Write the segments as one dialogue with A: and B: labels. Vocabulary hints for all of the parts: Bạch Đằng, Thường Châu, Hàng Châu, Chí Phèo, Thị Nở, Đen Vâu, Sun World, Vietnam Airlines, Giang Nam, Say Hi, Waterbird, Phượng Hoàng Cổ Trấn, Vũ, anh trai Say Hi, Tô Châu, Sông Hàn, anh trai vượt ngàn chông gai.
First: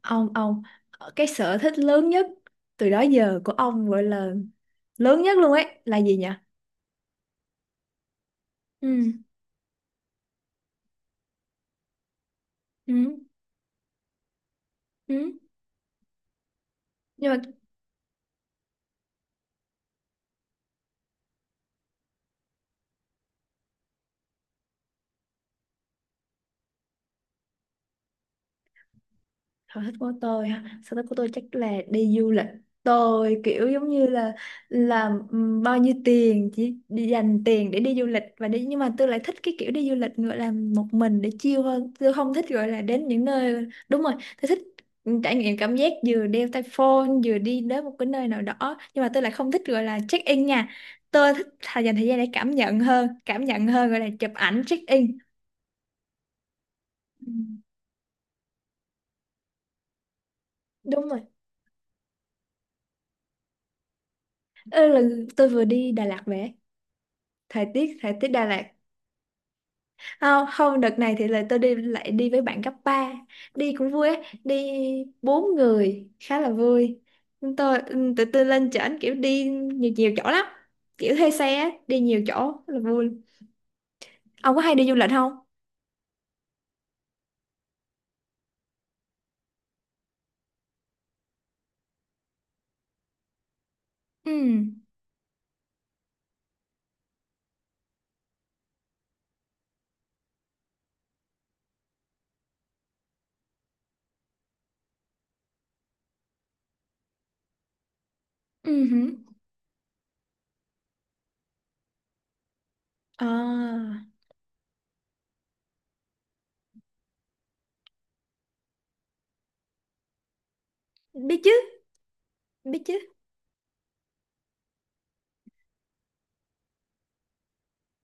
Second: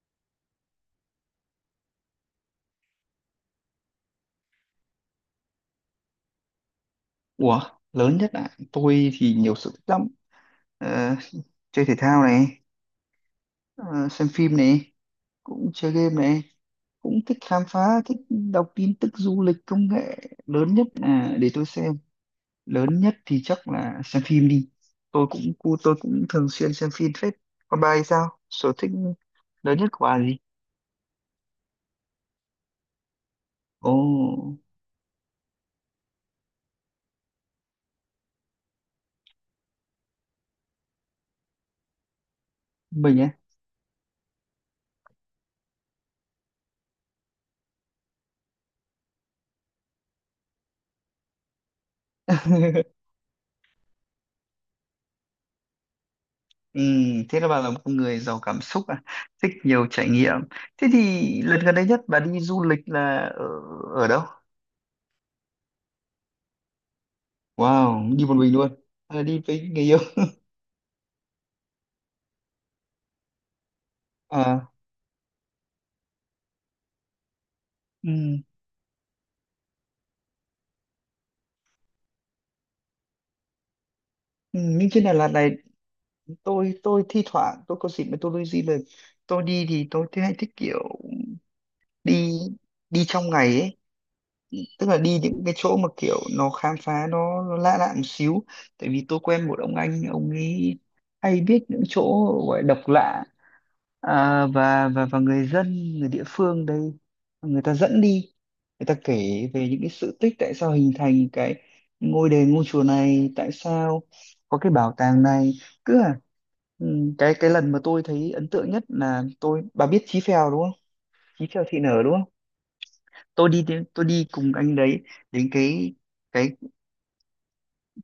A: Ông cái sở thích lớn nhất từ đó giờ của ông gọi là lớn nhất luôn ấy là gì nhỉ?
B: Ủa, lớn nhất ạ. Tôi
A: Ừ.
B: thì nhiều sở thích lắm. Ờ, chơi thể thao này,
A: Ừ.
B: ờ, xem phim này,
A: Ừ.
B: cũng chơi game này, cũng
A: Nhưng
B: thích
A: mà
B: khám phá, thích đọc tin tức du lịch công nghệ. Lớn nhất là để tôi xem. Lớn nhất thì chắc là xem phim đi. Tôi cũng thường xuyên xem phim phết. Còn bà thì sao? Sở thích lớn
A: sở
B: nhất
A: thích
B: của
A: của
B: bà là gì?
A: tôi ha, sở thích của tôi chắc là đi du lịch. Tôi kiểu giống
B: Ồ,
A: như là làm bao nhiêu tiền chỉ đi dành tiền để đi du lịch và đi, nhưng mà tôi lại thích cái kiểu đi du lịch gọi là một mình để chill hơn. Tôi không thích gọi là đến
B: mình
A: những
B: á.
A: nơi, đúng rồi. Tôi thích trải nghiệm cảm giác vừa đeo tai phone vừa đi đến một cái nơi nào đó, nhưng mà tôi lại không thích gọi là check in nha. Tôi thích thà dành thời gian để cảm nhận hơn, gọi là chụp ảnh check in.
B: Ừ,
A: Ừ,
B: thế là bà là một người giàu cảm xúc à, thích nhiều trải nghiệm. Thế
A: đúng rồi.
B: thì lần gần đây nhất bà đi du lịch là ở đâu?
A: Ơ, là tôi vừa đi Đà Lạt về. thời tiết
B: Wow,
A: thời
B: đi
A: tiết
B: một
A: Đà
B: mình
A: Lạt.
B: luôn. À, đi với người yêu.
A: Không, không, đợt này thì là tôi đi lại đi với bạn cấp ba, đi cũng vui á. Đi
B: À,
A: bốn người khá là vui. Tụi
B: ừ.
A: tôi lên trển kiểu đi nhiều nhiều chỗ lắm, kiểu thuê xe á, đi nhiều chỗ rất là vui. Ông
B: Ừ,
A: có hay đi
B: nhưng
A: du
B: trên
A: lịch
B: Đà Lạt
A: không?
B: này tôi thi thoảng tôi có dịp mà tôi đi du lịch. Tôi đi thì tôi thấy hay thích kiểu đi đi trong ngày ấy,
A: Ừ.
B: tức là đi những cái chỗ mà kiểu nó khám phá nó lạ lạ một xíu. Tại vì tôi quen một ông anh, ông ấy hay biết những chỗ gọi độc lạ, à, và người dân người địa phương đây người ta dẫn đi
A: Ừ
B: người ta
A: hử.
B: kể về những cái sự tích tại sao hình thành cái ngôi đền ngôi chùa này, tại
A: À,
B: sao có cái bảo tàng này, cứ à ừ, cái lần mà tôi thấy ấn tượng nhất là tôi, bà biết Chí Phèo đúng không?
A: biết
B: Chí
A: chứ.
B: Phèo Thị Nở đúng không?
A: Biết chứ.
B: Tôi đi cùng anh đấy đến cái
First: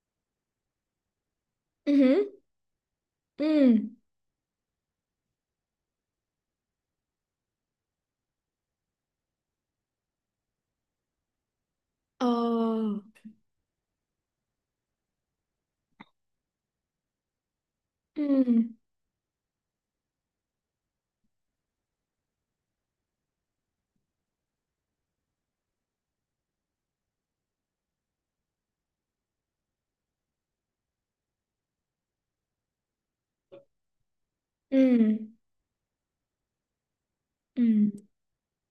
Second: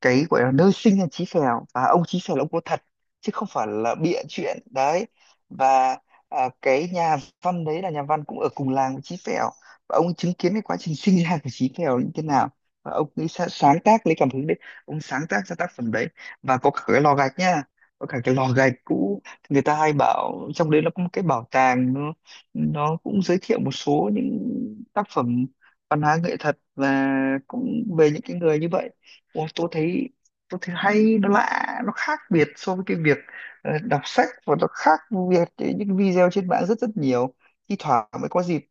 B: cái gọi là nơi sinh ra Chí Phèo, và
A: Ừ
B: ông Chí
A: hử.
B: Phèo là ông có thật chứ
A: Ừ.
B: không phải là bịa chuyện đấy. Và à, cái nhà văn đấy là nhà văn cũng ở cùng làng với Chí Phèo, và ông chứng kiến cái quá trình sinh ra của Chí Phèo như thế nào, và
A: Ờ.
B: ông ấy sáng tác lấy cảm hứng đấy, ông sáng tác ra tác phẩm đấy. Và có cả cái lò gạch nha, có cả cái lò
A: Ừ.
B: gạch cũ, người ta hay bảo trong đấy nó có một cái bảo tàng, nó cũng giới thiệu một số những tác phẩm văn hóa nghệ thuật và cũng về những cái người như vậy. Ôi, tôi thấy, hay nó lạ nó khác biệt so với cái việc đọc sách, và nó khác
A: Ừ.
B: việc những video trên mạng rất rất nhiều. Thi
A: Ừ.
B: thoảng mới có dịp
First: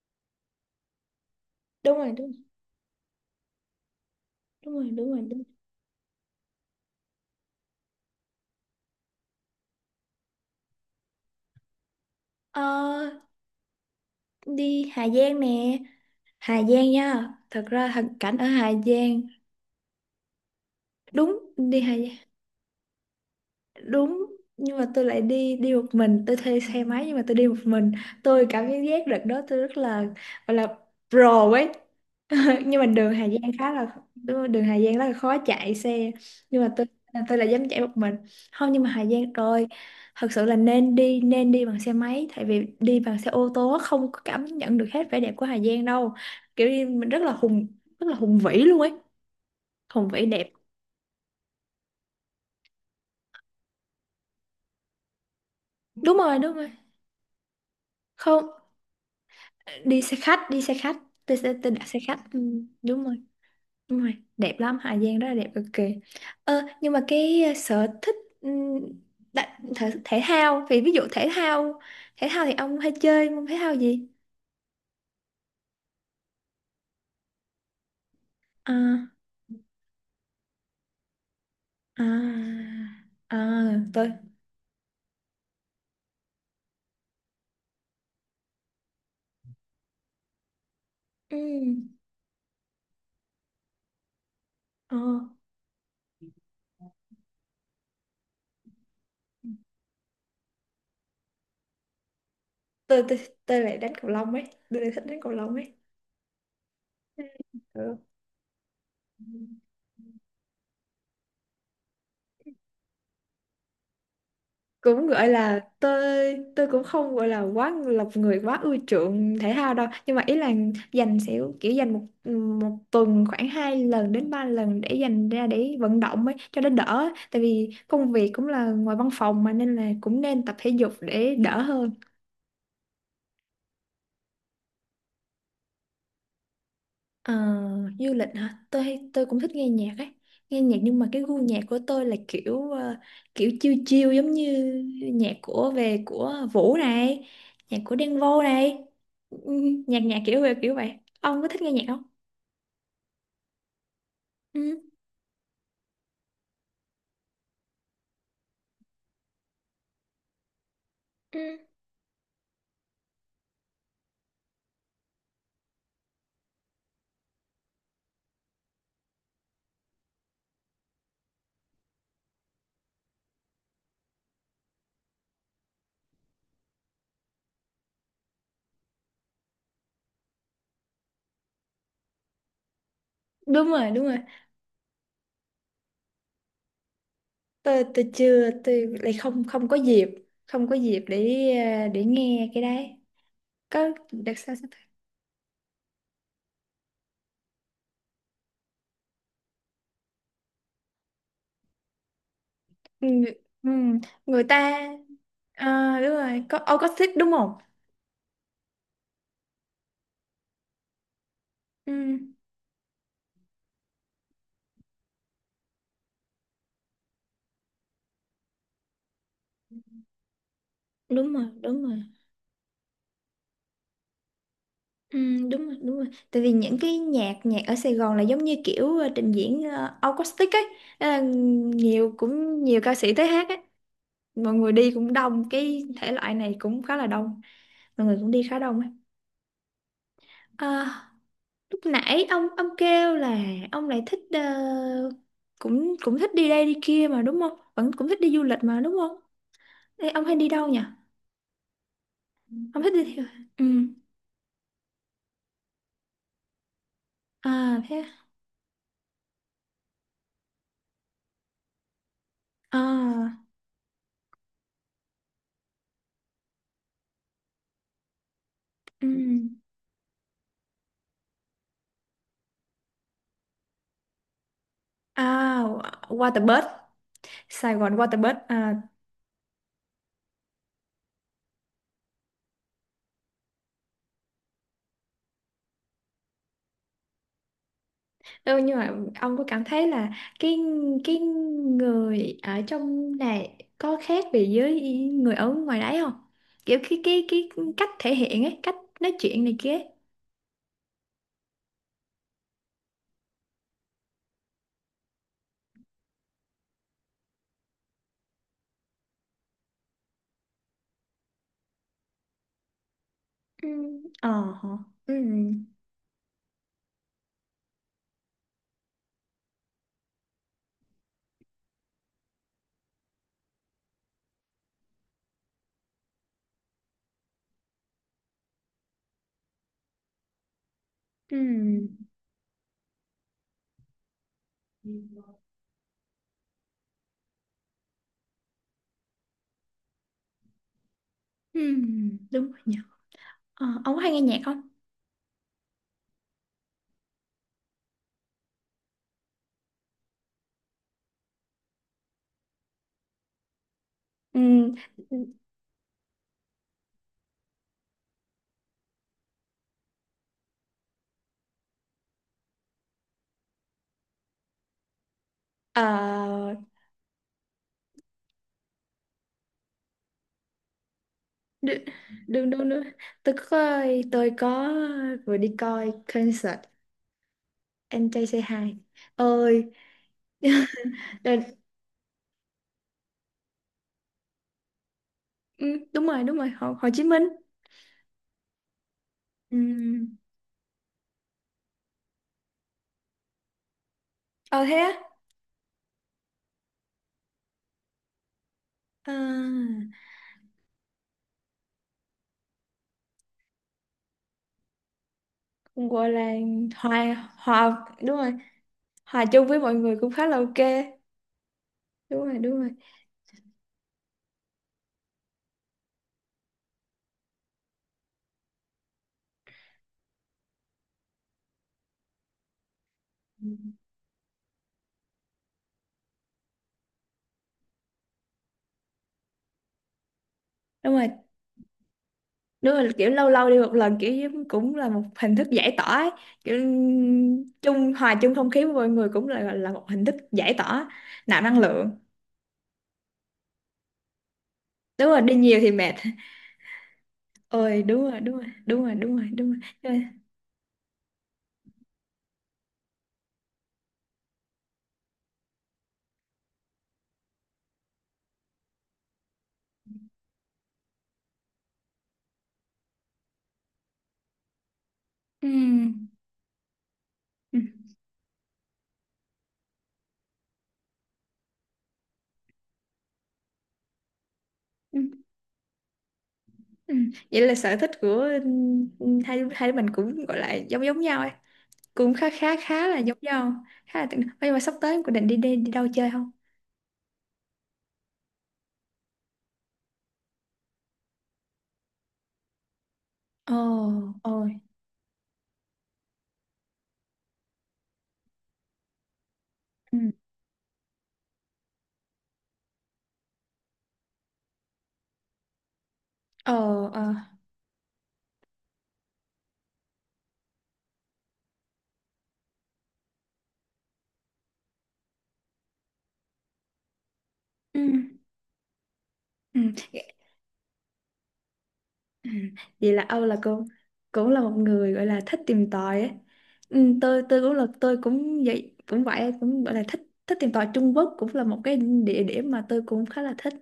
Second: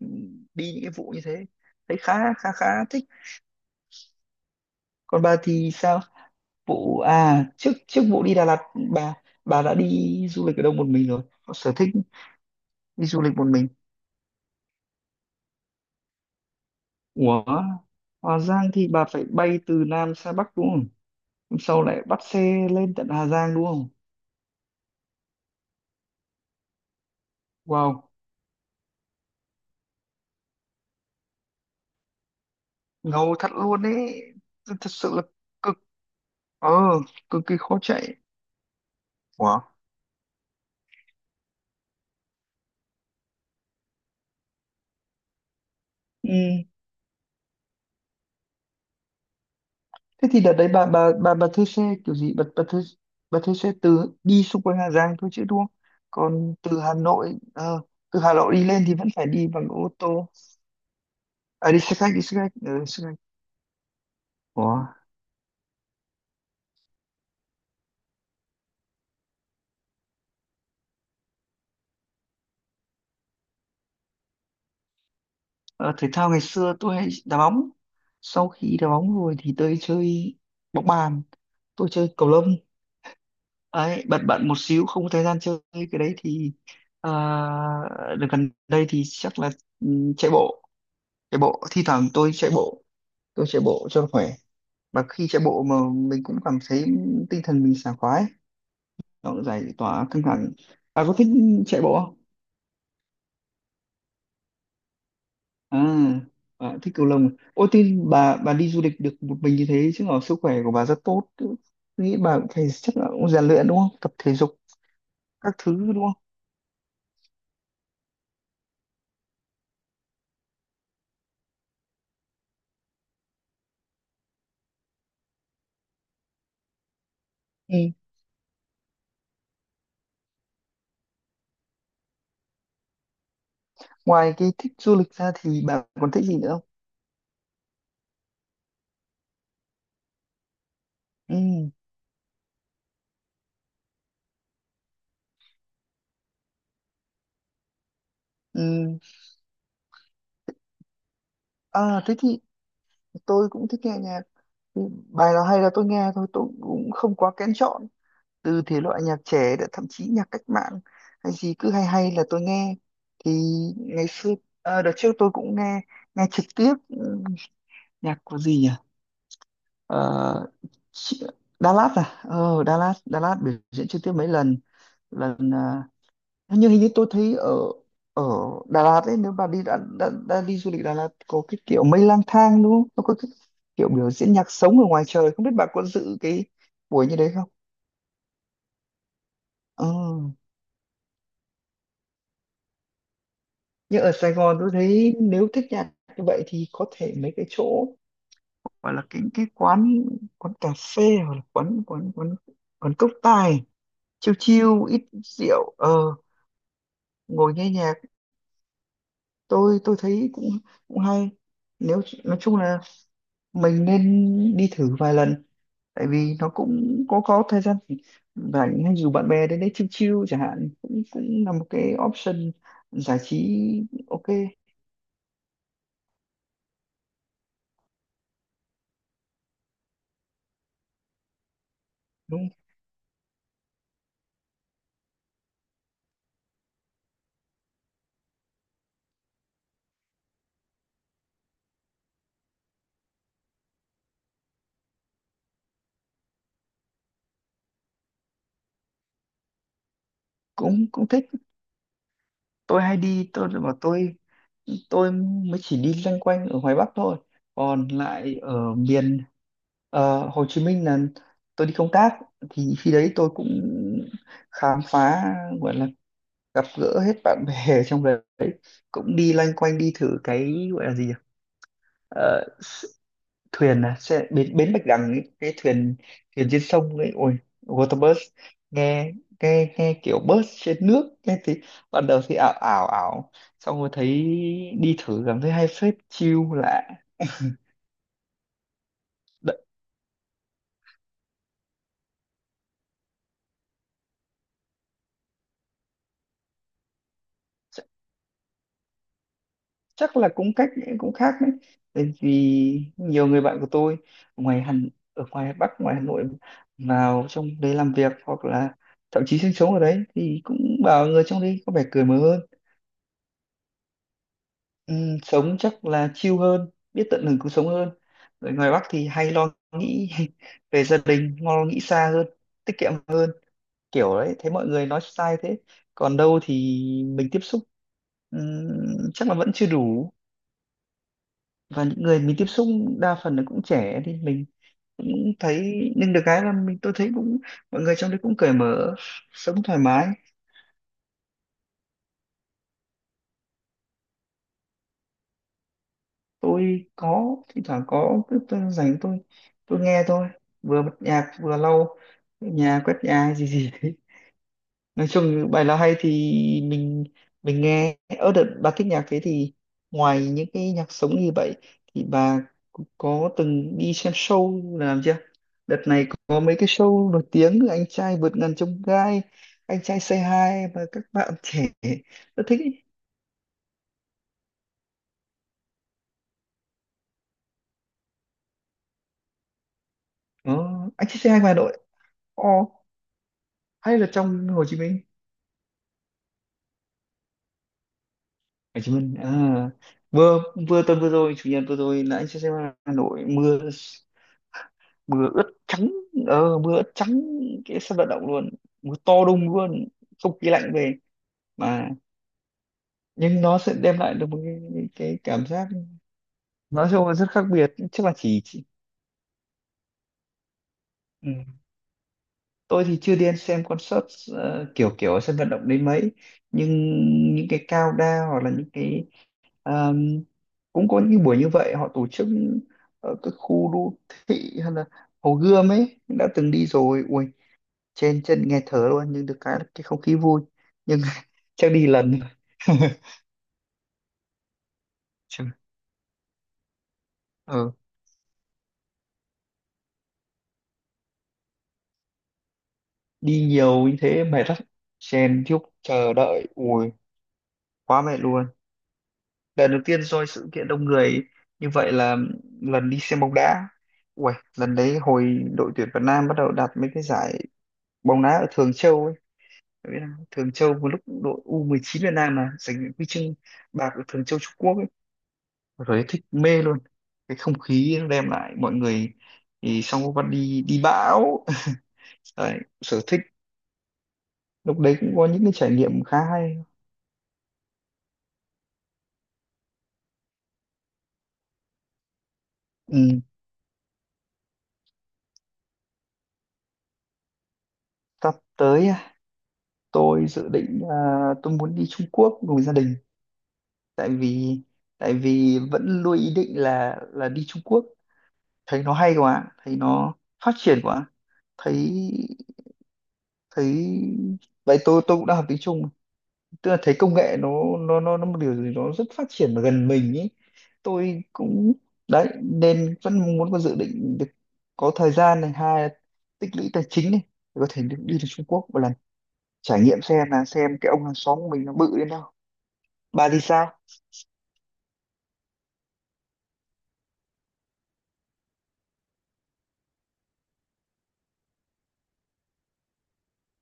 B: đi những cái vụ như thế,
A: Đúng
B: thấy
A: rồi, đúng
B: khá
A: rồi,
B: khá khá thích.
A: đúng rồi, đúng rồi,
B: Còn
A: đúng
B: bà
A: rồi.
B: thì sao, vụ à, trước trước vụ đi Đà Lạt, bà bà đã đi du lịch ở đâu một mình rồi, có sở thích
A: Ờ,
B: đi du lịch một mình?
A: đi Hà Giang nè. Hà Giang nha,
B: Ủa,
A: thật ra thằng cảnh
B: Hà
A: ở
B: Giang
A: Hà
B: thì bà
A: Giang.
B: phải bay từ Nam sang Bắc đúng không?
A: Đúng.
B: Hôm
A: Đi
B: sau
A: Hà
B: lại
A: Giang.
B: bắt xe lên tận Hà Giang đúng không?
A: Đúng. Nhưng mà tôi lại đi đi một mình. Tôi thuê xe máy nhưng mà tôi đi một mình.
B: Wow,
A: Tôi cảm giác đợt đó tôi rất là, gọi là pro ấy. Nhưng mà đường Hà
B: ngầu thật
A: Giang khá
B: luôn
A: là,
B: ấy,
A: đúng rồi, đường Hà
B: thật
A: Giang rất là
B: sự là
A: khó chạy
B: cực.
A: xe. Nhưng
B: ờ
A: mà tôi
B: Cực
A: là
B: kỳ
A: dám
B: khó
A: chạy một
B: chạy.
A: mình. Không, nhưng mà Hà Giang
B: Ủa?
A: rồi, thật sự là nên đi bằng xe máy, tại vì đi bằng xe ô tô á, không có cảm nhận được hết vẻ đẹp của Hà Giang đâu.
B: Ừ.
A: Kiểu như mình rất là hùng vĩ luôn ấy, không phải
B: Thế thì
A: đẹp.
B: đợt đấy bà thuê xe kiểu gì, bà thuê xe từ đi xung quanh Hà Giang thôi chứ đúng không?
A: Đúng rồi, đúng
B: Còn
A: rồi.
B: từ Hà Nội, từ Hà
A: Không,
B: Nội đi lên thì vẫn phải đi bằng ô
A: đi xe
B: tô.
A: khách, đi xe khách. Tôi
B: À, đi
A: đặt
B: xe
A: xe
B: khách,
A: khách,
B: đi xe
A: ừ.
B: khách, ừ,
A: Đúng
B: xe khách.
A: rồi, đúng rồi, đẹp lắm,
B: Ủa?
A: Hà Giang rất là đẹp cực kỳ. Nhưng mà cái, sở thích, ừ, thể thao, ví dụ thể thao. Thể thao thì ông hay chơi môn thể thao gì?
B: Ờ, Thể thao ngày xưa tôi hay đá bóng, sau
A: À,
B: khi đá bóng rồi thì tôi chơi bóng bàn, tôi chơi cầu lông.
A: à, à,
B: Ấy
A: tôi
B: bận bận một xíu không có thời gian chơi cái đấy thì à, đợt gần đây thì chắc là, ừ, chạy bộ.
A: ừ,
B: Thi thoảng tôi chạy bộ, tôi chạy bộ cho khỏe,
A: ờ,
B: và khi chạy bộ mà mình cũng cảm thấy tinh thần mình sảng khoái, nó cũng giải tỏa căng thẳng. Bà có thích chạy bộ không?
A: tôi tôi lại đánh cầu lông ấy. Tôi lại thích đánh cầu lông ấy.
B: À, bà thích cầu lông à? Ôi tin bà đi du lịch được
A: Ừ.
B: một mình như thế chứ, ở sức khỏe của bà rất tốt, tôi nghĩ bà cũng phải chắc là cũng rèn luyện đúng không, tập thể dục
A: Cũng gọi
B: các
A: là
B: thứ đúng
A: tôi cũng không gọi là quá lọc người, quá ưa chuộng thể thao đâu, nhưng mà ý là dành sẽ kiểu dành một một tuần khoảng hai lần đến ba lần để dành ra để vận động ấy cho nó đỡ, tại vì
B: không?
A: công việc cũng là ngoài văn phòng mà nên là cũng nên tập thể dục để đỡ hơn.
B: Ngoài cái thích du lịch ra thì bà còn thích gì nữa không?
A: Ờ, du lịch hả? Tôi cũng thích nghe nhạc ấy. Nghe nhạc, nhưng mà cái
B: Ừ.
A: gu nhạc của tôi là kiểu, kiểu chill chill, giống như nhạc của về của Vũ này, nhạc của Đen Vâu này.
B: Ừ.
A: Ừ, Nhạc nhạc kiểu kiểu vậy. Ông có thích nghe nhạc
B: À,
A: không?
B: thế thì tôi cũng thích nghe nhạc.
A: Ừ.
B: Ừ, bài nào hay là tôi nghe thôi, tôi cũng không quá kén chọn, từ thể loại nhạc trẻ đã, thậm chí nhạc cách mạng, hay gì
A: Ừ.
B: cứ hay hay là tôi nghe. Thì ngày xưa, à, đợt trước tôi cũng nghe, nghe trực tiếp, ừ, nhạc của gì nhỉ. Ờ, chị- Đà Lạt à, ờ Đà Lạt, Đà Lạt biểu diễn trực tiếp mấy lần lần, à, hình như tôi thấy ở, ở Đà Lạt ấy, nếu bà đi đã đi du lịch Đà Lạt, có cái kiểu mây lang thang đúng không? Nó có cái
A: Đúng
B: kiểu
A: rồi, đúng
B: biểu
A: rồi.
B: diễn nhạc sống ở ngoài trời, không biết bà có dự cái buổi như đấy không?
A: Tôi chưa, tôi lại không không có
B: Ờ.
A: dịp, không có dịp để để nghe cái đấy. Có
B: Nhưng ở Sài
A: đặc sao
B: Gòn
A: sao?
B: tôi thấy nếu thích nhạc như vậy thì có thể mấy cái chỗ gọi là cái quán quán cà phê hoặc là quán quán quán quán
A: Ừ,
B: cốc tài,
A: ừ,
B: chill
A: người
B: chill
A: ta.
B: ít rượu, ờ
A: Ờ, đúng rồi, có ông có thích đúng không?
B: ngồi nghe nhạc. Tôi thấy cũng cũng hay, nếu
A: Ừ.
B: nói chung là mình nên đi thử vài lần, tại vì nó cũng có thời gian rảnh, hay dù bạn bè đến đấy chill chill chẳng hạn, cũng
A: Đúng
B: cũng
A: rồi,
B: là một
A: đúng
B: cái
A: rồi.
B: option giải trí. Ok,
A: Ừ, đúng rồi, đúng rồi, tại vì những cái nhạc nhạc ở Sài Gòn là giống như kiểu, trình diễn, acoustic ấy. Ờ, nhiều
B: đúng,
A: cũng nhiều ca sĩ tới hát ấy. Mọi người đi cũng đông, cái thể loại này cũng khá là đông, mọi người cũng đi khá đông ấy. Ờ, lúc nãy ông kêu là ông lại thích, cũng cũng thích đi đây đi kia mà đúng không, vẫn cũng thích đi du lịch mà đúng không? Ê, ông hay đi đâu nhỉ?
B: cũng cũng thích. Tôi
A: Ông thích
B: hay
A: đi theo-
B: đi, tôi
A: Ừ.
B: mà tôi mới chỉ đi loanh quanh ở ngoài Bắc thôi,
A: À,
B: còn
A: thế
B: lại ở miền, Hồ Chí Minh là tôi đi công tác, thì khi đấy tôi
A: à.
B: cũng khám phá, gọi là gặp gỡ hết bạn bè ở trong đấy,
A: Ừ.
B: cũng đi loanh quanh, đi thử cái gọi là gì nhỉ. Ờ, s- Thuyền à, xe, bến bến Bạch Đằng ấy, cái
A: À,
B: thuyền, thuyền trên
A: Waterbird,
B: sông ấy, ôi
A: Sài Gòn
B: waterbus,
A: Waterbird. À,
B: nghe nghe nghe kiểu bus trên nước, nghe thì ban đầu thì ảo ảo ảo, xong rồi thấy đi thử cảm thấy hay phết, chill lạ.
A: ừ, nhưng mà ông có cảm thấy là cái cái người ở trong này có khác biệt với người ở ngoài đấy không? Kiểu cái cách thể hiện ấy, cách nói chuyện này kia ấy.
B: Chắc là cũng cách cũng khác đấy, tại vì nhiều người bạn của tôi ngoài Hàn, ở ngoài Bắc ngoài Hà Nội, vào trong đấy làm việc hoặc là thậm chí sinh sống ở đấy, thì cũng bảo người trong đấy có vẻ cởi mở hơn.
A: Ừ, ờ, hả? Ừ,
B: Sống chắc là chill hơn, biết tận hưởng cuộc sống hơn. Người ngoài Bắc thì hay lo nghĩ về gia đình, lo nghĩ xa hơn, tiết kiệm hơn, kiểu đấy, thấy mọi người nói sai thế. Còn đâu thì mình tiếp xúc, chắc là vẫn chưa đủ, và những
A: ừ,
B: người mình tiếp xúc đa phần là cũng trẻ thì mình cũng thấy, nhưng được cái là mình, tôi thấy cũng, mọi người trong đấy cũng cởi mở, sống thoải mái.
A: ừ, đúng rồi nhỉ. Ờ, ông có hay nghe nhạc không?
B: Tôi có thỉnh thoảng có, cứ tôi rảnh tôi nghe thôi, vừa bật nhạc vừa lau nhà quét nhà hay gì gì đấy.
A: Ừ,
B: Nói chung bài nào hay thì mình mình nghe. Ở đợt bà thích nhạc thế thì ngoài những cái nhạc sống như vậy thì bà có từng đi xem show là làm chưa? Đợt này có
A: ờ,
B: mấy cái show nổi tiếng, anh trai vượt ngàn chông gai, anh trai Say Hi và các bạn trẻ
A: đ-
B: rất
A: đúng
B: thích
A: đúng
B: ý.
A: đúng. Tôi có, tôi có, vừa đi coi concert anh trai Say Hi ơi.
B: Ờ, anh trai Say Hi ngoài Hà
A: Đợt-
B: Nội. Ồ, hay là trong Hồ Chí Minh?
A: ừ, đúng rồi, đúng rồi, Hồ Chí Minh.
B: Hồ Chí Minh à,
A: Ừ.
B: vừa, tuần vừa rồi, chủ nhật vừa rồi là anh trai Say Hi Hà Nội mưa,
A: Ờ, thế á?
B: mưa ướt trắng, ờ mưa ướt trắng cái sân vận động luôn, mưa to đùng
A: À,
B: luôn, không khí lạnh về, mà nhưng nó sẽ đem lại được một cái cảm giác
A: cũng gọi là
B: nói chung là
A: hòa
B: rất khác biệt.
A: hòa
B: Chắc là
A: đúng rồi,
B: chỉ.
A: hòa chung với mọi người cũng khá là ok.
B: Ừ.
A: Đúng rồi, đúng rồi.
B: Tôi thì chưa đi xem concert, kiểu kiểu ở sân vận động đến mấy, nhưng những cái cao đa, hoặc là những cái, um, cũng có những buổi như vậy họ tổ chức ở các
A: Ừ.
B: khu đô thị, hay là Hồ Gươm ấy, đã từng đi rồi. Ui, trên chân nghe thở luôn, nhưng được cái là cái không khí vui.
A: Đúng
B: Nhưng
A: rồi,
B: chắc đi lần
A: đúng rồi, kiểu lâu lâu đi một lần, cũng là một hình
B: chứ,
A: thức giải tỏa ấy. Kiểu
B: ừ.
A: hòa chung không khí với mọi người cũng là một hình thức giải tỏa, nạp năng lượng.
B: Đi nhiều như thế mệt lắm,
A: Đúng rồi, đi
B: chen
A: nhiều
B: chúc
A: thì mệt.
B: chờ đợi, ui
A: Ôi đúng
B: quá mệt
A: rồi, đúng rồi,
B: luôn.
A: đúng rồi, đúng rồi, đúng rồi,
B: Lần đầu
A: đúng
B: tiên
A: rồi.
B: rồi sự kiện đông người như vậy là lần đi xem bóng đá, ui lần đấy hồi đội tuyển Việt Nam bắt đầu đạt mấy cái giải bóng đá ở Thường Châu ấy. Bạn biết không? Thường Châu một lúc đội U19 Việt Nam mà giành huy chương bạc ở Thường Châu Trung Quốc ấy, rồi thích mê luôn cái
A: Ừ.
B: không khí nó đem lại mọi người. Thì xong có bắt đi đi bão. Đấy, sở thích lúc đấy
A: Ừ,
B: cũng có những cái trải nghiệm khá hay.
A: ừ. Vậy là sở thích của, ừ, hai hai đứa mình cũng gọi là giống giống nhau ấy, cũng khá khá khá là giống
B: Ừ.
A: nhau, khá là tương- Ơ, nhưng mà sắp tới em có định đi đi đi đâu chơi không?
B: Sắp tới à, tôi dự định à, tôi muốn đi Trung Quốc cùng gia đình,
A: Ồ.
B: tại
A: Ồ.
B: vì, vẫn luôn ý định là, đi Trung Quốc, thấy nó hay quá, thấy
A: Ừ.
B: nó phát triển quá. Thấy, thấy vậy tôi, cũng đang học tiếng Trung,
A: Ờ.
B: tức là thấy
A: Ờ.
B: công nghệ nó, một điều gì đó rất phát triển và gần mình ý. Tôi cũng, đấy nên vẫn muốn có dự định được có thời gian này, hai là tích lũy tài chính này, để có
A: Ừ.
B: thể được đi đến Trung Quốc một lần,
A: Ừ.
B: trải nghiệm xem là xem cái ông hàng xóm của mình nó bự đến đâu.
A: Ừ. Vậy là Âu
B: Bà
A: là
B: thì
A: cô
B: sao?
A: cũng là một người gọi là thích tìm tòi ấy. Ừ, tôi cũng là, tôi cũng vậy, cũng vậy, cũng gọi là thích, thích tìm tòi. Trung Quốc cũng là một cái địa điểm mà tôi cũng khá là thích,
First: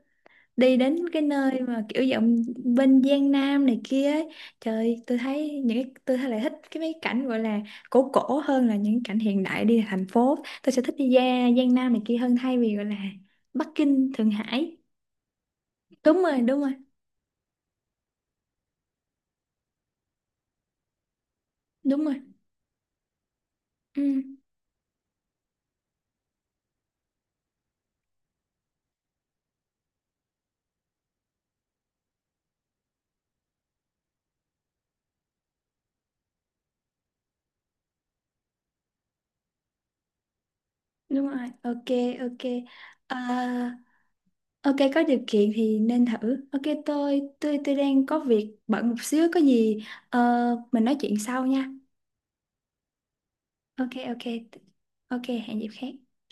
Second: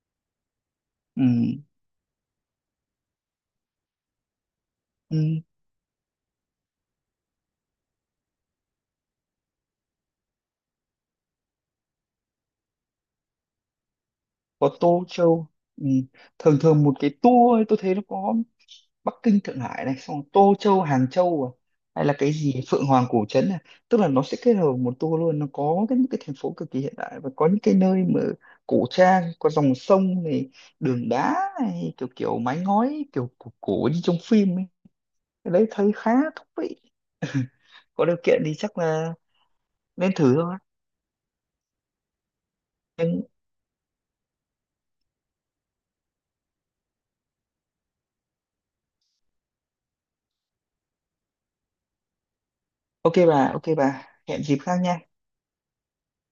A: đi đến cái
B: Ừ,
A: nơi mà kiểu giọng bên Giang Nam này kia ấy. Trời,
B: ừ.
A: tôi thấy lại thích cái mấy cảnh gọi là cổ cổ hơn là những cảnh hiện đại đi thành phố. Tôi sẽ thích đi ra Giang Nam này kia hơn thay vì gọi là Bắc Kinh Thượng
B: Có
A: Hải.
B: Tô Châu. Ừ.
A: Đúng rồi,
B: Thường
A: đúng rồi.
B: thường một cái tour ấy, tôi thấy nó có Bắc Kinh Thượng Hải này, xong Tô Châu Hàng Châu, à, hay
A: Đúng
B: là
A: rồi.
B: cái gì Phượng Hoàng Cổ Trấn này, tức
A: Ừ,
B: là nó sẽ kết hợp một tour luôn, nó có cái những cái thành phố cực kỳ hiện đại và có những cái nơi mà cổ trang, có dòng sông này, đường đá này, kiểu kiểu mái ngói kiểu cổ, cổ như trong phim ấy. Cái đấy thấy khá thú vị, có điều kiện thì chắc là nên thử thôi,
A: đúng rồi, ok, ok. Ờ,
B: nhưng
A: ok có điều kiện thì nên thử, ok tôi đang có việc bận một xíu, có gì ờ, mình nói chuyện sau nha.
B: ok bà,
A: Ok, ok,
B: hẹn dịp khác nha.
A: ok, hẹn dịp khác.